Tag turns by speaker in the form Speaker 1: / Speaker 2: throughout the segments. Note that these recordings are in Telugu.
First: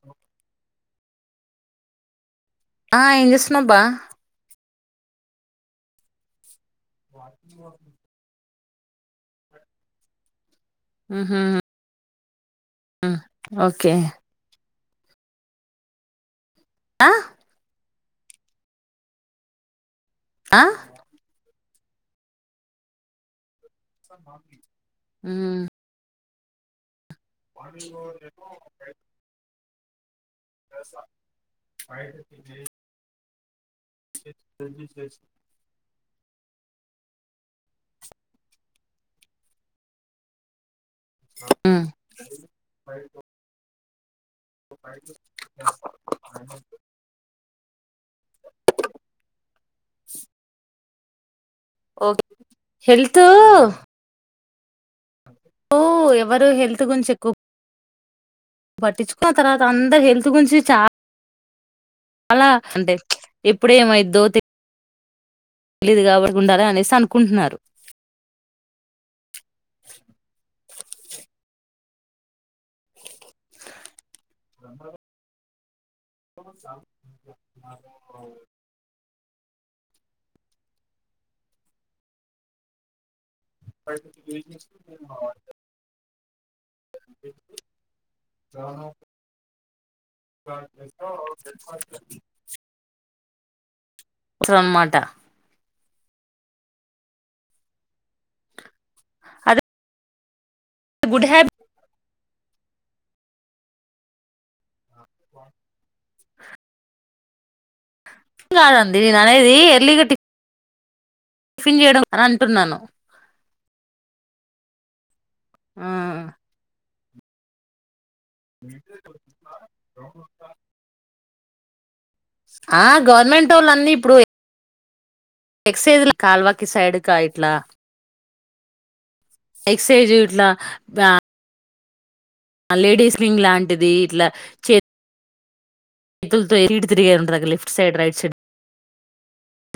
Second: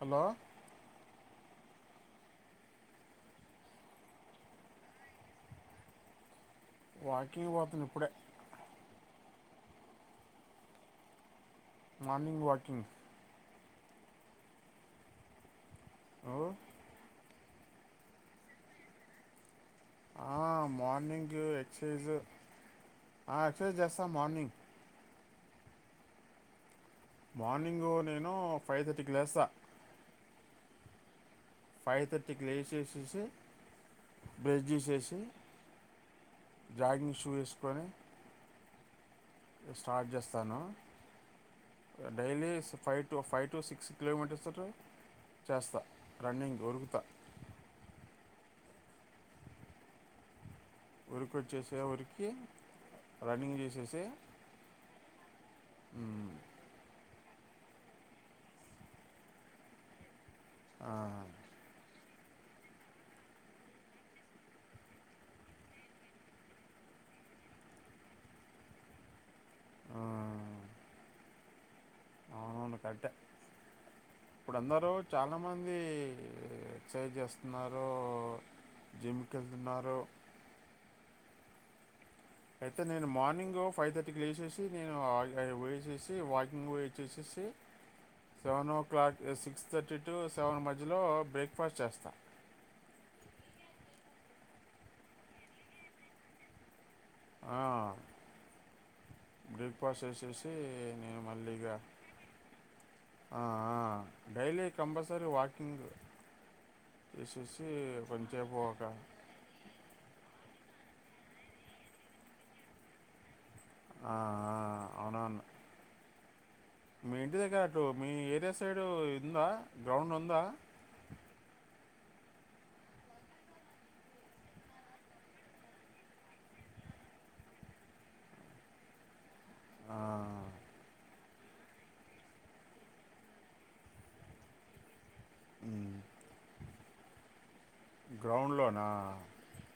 Speaker 1: హలో
Speaker 2: ఆ ఏం చేస్తున్నావ్ బా
Speaker 1: వాకింగ్ పోతున్న ఇప్పుడే
Speaker 2: ఆహా
Speaker 1: మార్నింగ్ వక్
Speaker 2: ఆ ఓకే
Speaker 1: నువ్వు
Speaker 2: ఆ
Speaker 1: ఆ మార్నింగ్ కి [unintelligible] చేజు ఆ ఎక్సైజ్ చేస్తా మార్నింగ్
Speaker 2: ఉమ్
Speaker 1: మార్నింగు నేను ఫైవ్ థర్టీకి లేస్సా
Speaker 2: పొయ్యిస్స
Speaker 1: ఫైవ్ థర్టీకి లేచేసేసి బ్రష్ చేసేసి జాగింగ్ షూ వేసుకొని స్టార్ట్ చేస్తాను
Speaker 2: ఉమ్,
Speaker 1: daily five to five to six కిలోమీటర్సురు చేస్తా రన్నింగ్ దొరుకుతా ఉరు ఇప్పుడు
Speaker 2: ఓకే
Speaker 1: చేసేవరికి
Speaker 2: హెల్త్
Speaker 1: రన్నింగ్ చేసేసి
Speaker 2: ఓ
Speaker 1: మ్,
Speaker 2: ఎవరు హెల్త్ గురించి ఎక్కువ్ బట్టిచుకో ఆ తర్వాత అందరు హెల్
Speaker 1: ఆ
Speaker 2: చాలా అంటే ఎప్పుడేమైద్దో తె లీదు కాబట్టి ఉండాల అనేసి అనుకుంన్నారు
Speaker 1: ఆ, అవును కరెట్టే ఇప్పుడు అందరు చాల చానామంది జిమ్కి వెళ్తున్నారు అయితే నేను మార్నింగ్ ఫైవ్ థర్టీ కి లేచేసి నేను వాకింగ్ పోయి వచ్చేసి seven o'clock six fifty to seven మధ్యలో బ్రేక్ పాస్ట్ చేస్తా
Speaker 2: సో అనమాట
Speaker 1: ఆ
Speaker 2: అదే
Speaker 1: బ్రేక్ఫాస్ట్ చేసి
Speaker 2: గుడ్ హ్యాబిట్
Speaker 1: ఆ డైలీ కంపల్సరీ వాకింగ్ చూస్
Speaker 2: కాదండి నేను అనేది ఎర్లీ ఫిన్ చేయడం అని అంటున్నాను.
Speaker 1: ఆ అవునను
Speaker 2: ఆ
Speaker 1: మీ ఇంటిదగ్గర కో మీ ఏరియా సైడు ఉందా గ్రౌండ్ ఉందా
Speaker 2: ఆ గవర్నమెంటోళ్ళన్నీ ఇప్పుడు ఎక్సైజల కల్వాకి సైడుకి ఇట్లా ఎక్ససైజ్ ఇట్లా లేడీస్ వింగ్ లాంటిది ఇట్లా చే
Speaker 1: ఉ
Speaker 2: తుతో తరిగిగ
Speaker 1: గ్రౌండ్లోనా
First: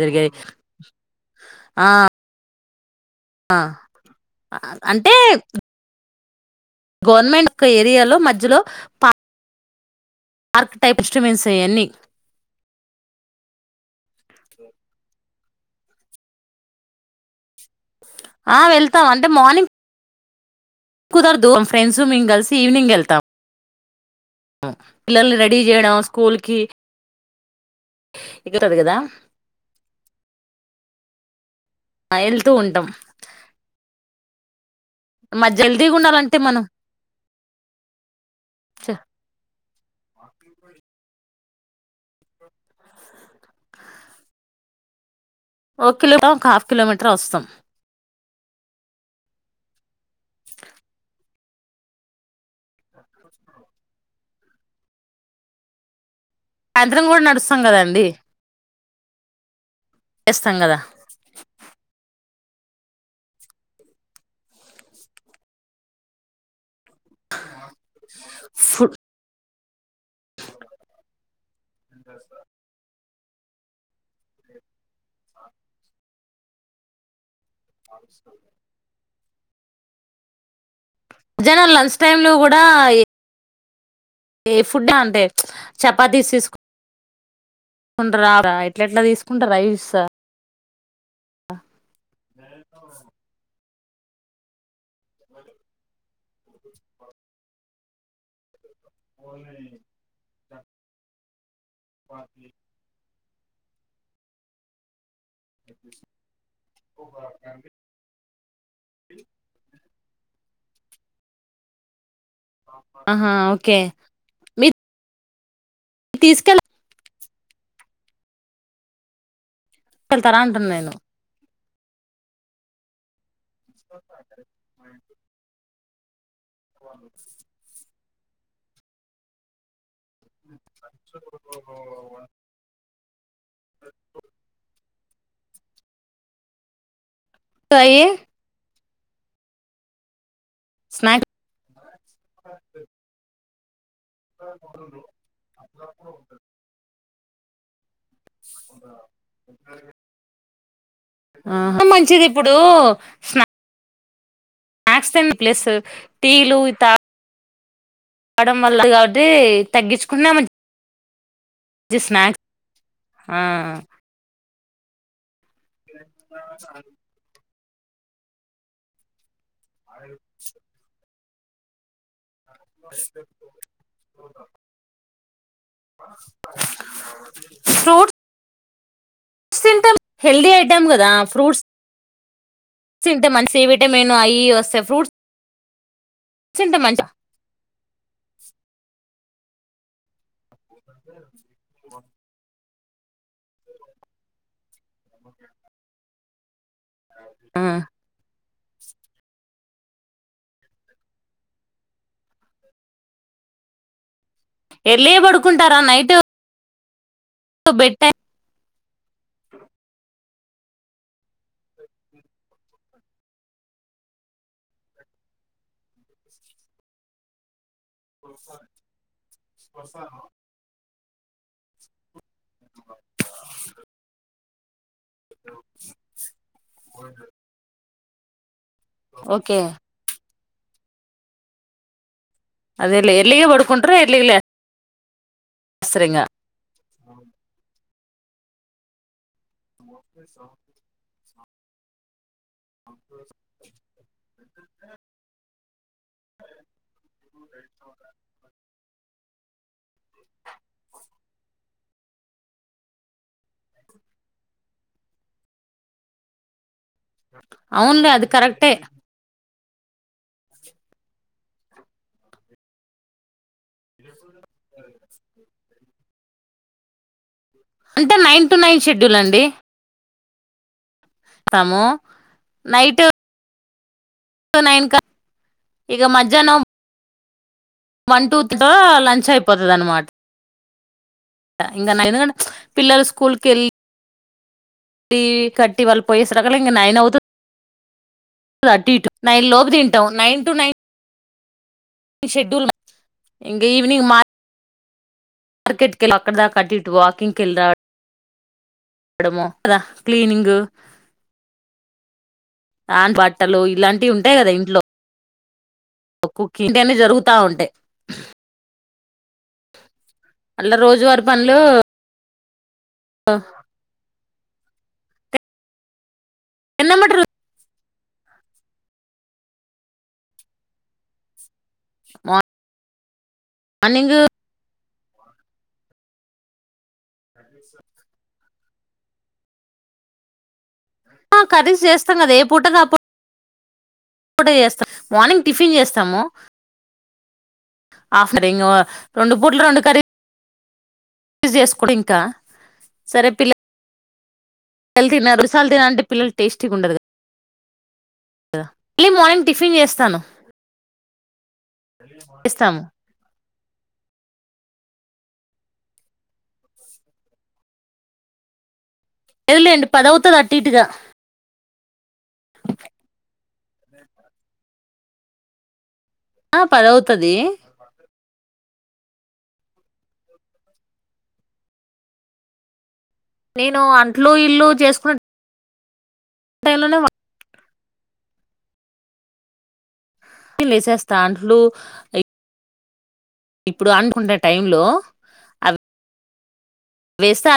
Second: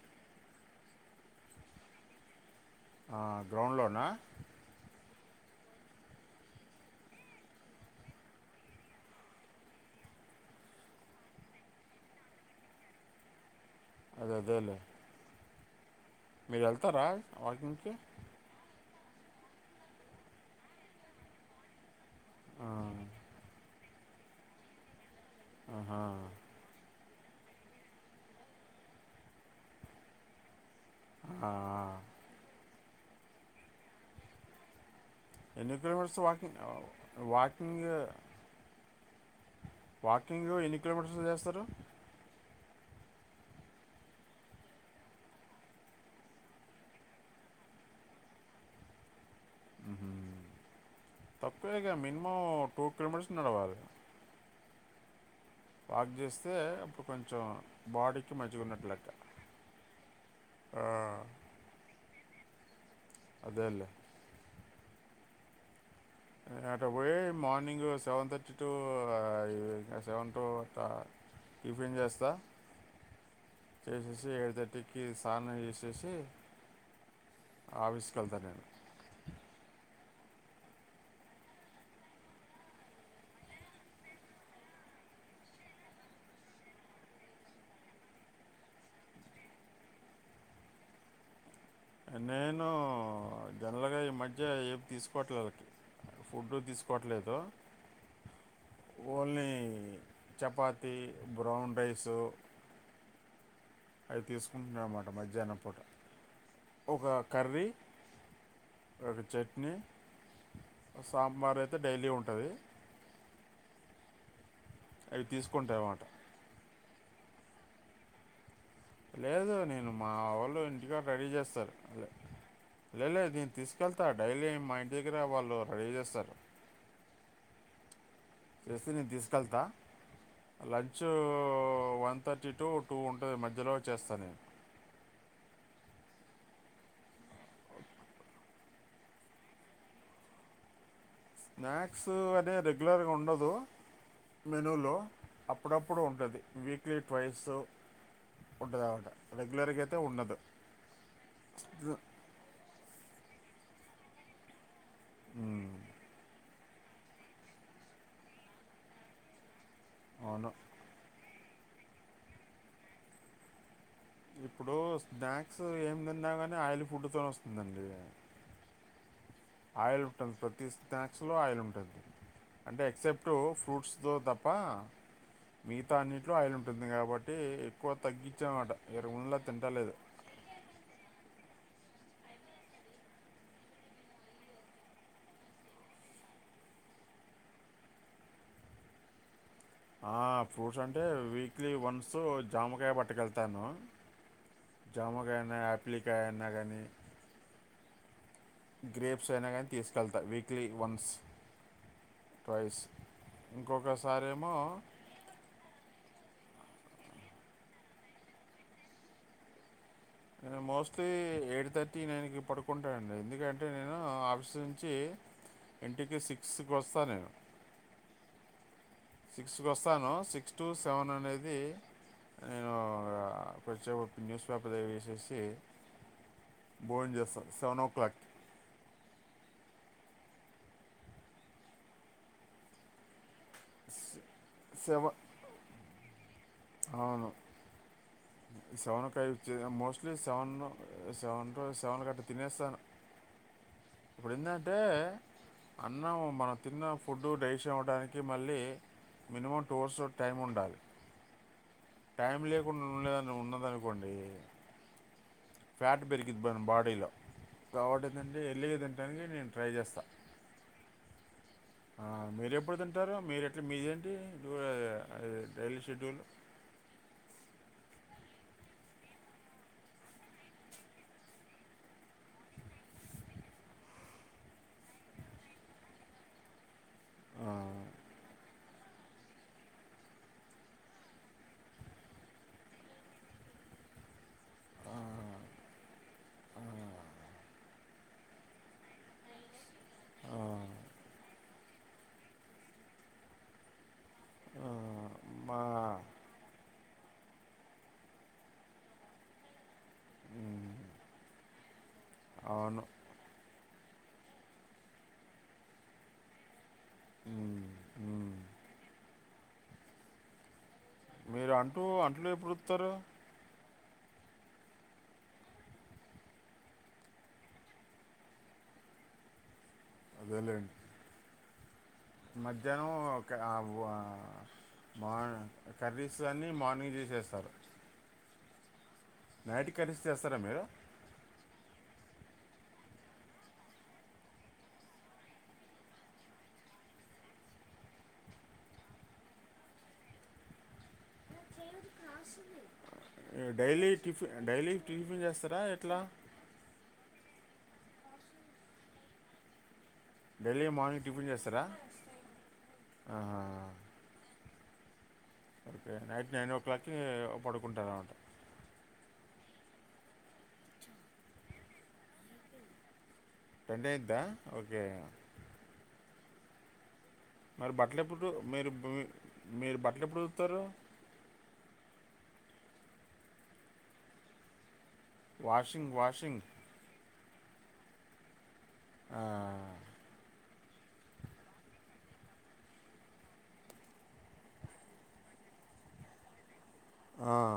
Speaker 2: తిరిగేది ఆ ఆ అంటే గవర్నమెంట్ ఒక ఏరియాలో మధ్యలో పా పార్క్ టైప్స్మన్సేయన్ని
Speaker 1: అదేలే మీరు వెళ్తారా వాటి నుంచి
Speaker 2: ఆ వెళ్తాం అంటే మార్నింగ్ కుదరదు ఫ్రెండ్స్ మేము కలిసి
Speaker 1: ఆ,
Speaker 2: ఈవినింగ్ వెళ్తాం ఆ పిల్లలని రెడీ చేయడం
Speaker 1: ఆహా.
Speaker 2: స్కూల్ కి ఎకుతది కదా
Speaker 1: ఆ,
Speaker 2: వెళ్తూ ఉంటాం మధ్య
Speaker 1: ఎన్ని కిలో
Speaker 2: హెల్తీగా
Speaker 1: మీటర్స్
Speaker 2: ఉండాలంటే
Speaker 1: వాకింగ్
Speaker 2: మనం
Speaker 1: వాకింగ్ వాకింగ్ ఎన్ని కిలోమీటర్స్ చేస్తారు బ్రలు
Speaker 2: ఒక కిలోగా ఇంకా హాఫ్ కిలోమీటర్ వస్తాం
Speaker 1: తప్పే ఇక మినిమం టూ కిలోమీటర్స్ నడవాలి వాక్ చేస్త అయితే అప్పుడు
Speaker 2: సాయంత్రం కూడా
Speaker 1: కొంచెం
Speaker 2: నడుస్తాం కదండి
Speaker 1: బాడీకి మజ్ిగా ఉన్నట్ల
Speaker 2: చేస్తాం కదా
Speaker 1: అదలు బయే morning seven thirty to
Speaker 2: food
Speaker 1: seven ట టిఫిన్ చేస్తా చేసేసి ఏడు తటికి స్నానం చేసేసి ఆవిసులా వెళ్తాను నేను
Speaker 2: అజనా లంచ్ టైమ్ లో కూడా ఏ ఫుడ్ అంతే చపాతీసి తీస్ తీసుకుంట రా ఇట్ల ఎట్లా తీసుకుంటా రైస్
Speaker 1: నేను జనరల్గా ఈ మధ్య ఏమి తీసుకోవట్లేదు వాళ్ళకి ఫుడ్ తీసుకోవట్లేదు ఓన్లీ చపాతి బ్రౌన్ రైసు అయితే తీసుకుంటన్నా మ మధ్యాహ్నం పూట ఒక కర్రీ ఒక చట్నీ సాంబార్ అయితే డైలీ ఉం
Speaker 2: ఆహా ఓకే మీరు
Speaker 1: అవి తీస్ కుంటే అన్నమాట లేదు నేను నేను మా
Speaker 2: తీసుకెళ్తారా
Speaker 1: ఆవలు
Speaker 2: అంటున్నా నేను
Speaker 1: ఇంటిగా రెడీ చేస్తారు అ లే దీ తీసుకెళ్తా డైలీ మా ఇంటి దగ్గర వాళ్ళు రడీ చేస్తారు
Speaker 2: అవు
Speaker 1: చేస్తే నేను తీసుకెళ్తా లంచ వన్ థర్టీ టు చుట్టూ ఉంటుంది మధ్యలో చేస్తా నేను
Speaker 2: సయి స్నాక్స్
Speaker 1: స్నాక్స్ అదే రెగ్యులర్గా ఉండదు మెనులో అప్పుడప్పుడు ఉంటది వీక్లీ ఫైసు ఉంటదన్ మాట రెగ్యులర్గా అయితే ఉండదు
Speaker 2: మంచిది ఇప్పుడు స్నా స్నాక్స్ తిన
Speaker 1: మ్మ్,
Speaker 2: ప్లసు టీలు త అడం వళ్ల్లది కాబట్టి తగ్గిచుకున్నామండ్
Speaker 1: అవును
Speaker 2: జెస్ స్నాక్ ఆ
Speaker 1: ఇప్పుడు స్నాద్ సో ఏం తిన్నా గానీ ఆయిల్ ఫుడ్తోన్ వస్త్ ఉందండి ఆయిల్ [unintelligible] స్లో ఆయిల్ ఉంటద్ అంటే ఎక్సెప్ట్ ఫ్రూట్స్తో తప్ప మిగతా అన్నింటిలో ఆయిల్ ఉంటుంది కాబట్టి ఎక్కువ తగ్గించమాట
Speaker 2: స్ తింటా హెల్దీ ఐటమ్ గదా ఫ్రూట్స్ చింటె మంచి విటమిన్ అయి వస్తే ఫ్రూట్స్ తింటే మంచి
Speaker 1: ఆ ప్ ఫ్రూట్స్ అంటే వీక్లీ వన్స్ జామకాయ పట్టుకెళ్తాను జామకాయన్న ఆపిలికాయన్న గానీ
Speaker 2: ఆ
Speaker 1: గ్రేప్స్ అయినా కానీ తీసుకెళ్తా వీక్లీ వన్స్ ట్వైస్ ఇంకొకసారేమ్
Speaker 2: ఎర్లీ గా పడుకుంటారా నైట్ బెడ్ టైం
Speaker 1: నేను మోస్ట్లీ ఎడ్త్ తర్టీ నైన్కి పడుకోన్ ఎందుకంటే నేను ఆఫీస్ నుంచి ఇంటికి సిక్స్కి వస్తా నేను సిక్స్ కి వస్తాను సిక్స్ టు సెవెన్ అనేది నేను వచ్చే వరకు న్యూస్ పపదవి వచ్చసి బోర్ం చేస్తారు సెవెన్ ఓ క్లాక్
Speaker 2: ఓకే అదే లే ఎర్లీగా కుంట్ర ఇర్లిలే
Speaker 1: సెవెన్
Speaker 2: వస్రంగా
Speaker 1: అవును సౌనకాయ mostly seven seven [unintelligible] seven cut ఇప్పుడు ఏంటంటే అన్నం మనం తిన్న ఫుడ్ డైష్ అవ్వడానికి మళ్ళీ మినిమం టూర్స్ టైమ్ ఉండాలి టైం లేకుండా ఉండలేదు ఉన్నదనుకోండి ఫ్యాట్ పెరుకిద్ బా డీలో కాబట్టి
Speaker 2: అవునులే అది
Speaker 1: ఏంటండి
Speaker 2: కరెక్టే
Speaker 1: వెళ్ళగా తినడానీకె నేను ట్రై చేస్తా ఆ మీర్ ఎప్పుడు తింటార మీర మీదేంటి [unintelligible] రైల్వే షెడ్యూల్
Speaker 2: అంటే నైన్ టు నైన్ షెడ్యూల్ అండి తామో నైట్ నైన్ క ఇక మధ్యాహ్నం
Speaker 1: ఆ
Speaker 2: వన్ టూ తో లంచ్ అయిపోతది అన్నమాట ఇంకా నైన్ కంటే పిల్లలు స్కూల్ కెళ్ళి,
Speaker 1: ఆ,
Speaker 2: కట్టి వాళ్ళు పోయేస ఇంకా నైన్ అవుతుంది థట్టిటు నైన్ లోపు తింటాం
Speaker 1: ఆ,
Speaker 2: నైన్ టు నైన్ ఇ షెడ్యూల్ ఇంకా ఈవవ్నింగ్ మ
Speaker 1: ఆ, మా
Speaker 2: క్రికెట్ కె అక్కదాకా అటి ఇట్ వాకింగ్ ఎల్లి రావడమో క్లీనింగ్
Speaker 1: మ్, అవును
Speaker 2: ఆన్ పట్ బట్టలు ఇలాంటివి ఉంటాయి కదా ఇంట్లో కుకి ఇంటి అనే జరుగుత
Speaker 1: ఉమ్,
Speaker 2: ఉంటాయి
Speaker 1: ఉమ్.
Speaker 2: అల రోజువారి పనులూ
Speaker 1: అత్తరు
Speaker 2: ఆహ ఎన్నం మటరు
Speaker 1: అదెలెండి మధ్యనము ఓ క్యావువా
Speaker 2: మార్నింగ్
Speaker 1: వావ్ కర్రీ సన్ని మానిజె జెస్తారు యాడి కలిస్తే వొస్తారా మీరు
Speaker 2: అ కర్రీస్ చేస్తున్నది ఏపూటది అపు ఇప్పుడె చేస్తాము మార్నింగ్ టిఫిన్ చేస్తాము ఆప్రింగు ఓ రెండు పూట్లు రెండు కర్రీలు చేసుకుంటే ఇం ఇంకా సరే
Speaker 1: ఏ,
Speaker 2: పిల్ల
Speaker 1: డైలీ టిఫిన్ డైలీ
Speaker 2: పిల్లలు
Speaker 1: టిఫిన్
Speaker 2: తిన్నారు
Speaker 1: చేస్తారా
Speaker 2: రెండుసాలు
Speaker 1: ఎట్లా
Speaker 2: తినంటే పిల్లలు టేస్టీగా ఉండదు కదా ఎ ఎర్లీ మార్నింగ్ టిఫిన్ చేస్
Speaker 1: డైలి మాని స్తా ర
Speaker 2: చేస్తాము
Speaker 1: ఆ ఓకే నైట్ నైన్ ఓ క్లాక్కి పడుకుంటార
Speaker 2: ఎలేండి పదవుతది అటు ఇటుగా
Speaker 1: టెన్ అయిందా ఓకే
Speaker 2: ఆ తర్వుతు
Speaker 1: మరి బట్లఎప్పుడు మీరు మీ మీరు బట్లే ఎప్పుడు ఉతుకుతారు
Speaker 2: నేను అంట్లు ఇల్లు చేసు ఫన్
Speaker 1: సింగ్ వాష్
Speaker 2: టైలోనే
Speaker 1: ఆ
Speaker 2: లేసేస్తాంట్లు ఇప్పుడు అనుకున్న టై లో అవి
Speaker 1: ఆ.
Speaker 2: వేస్తా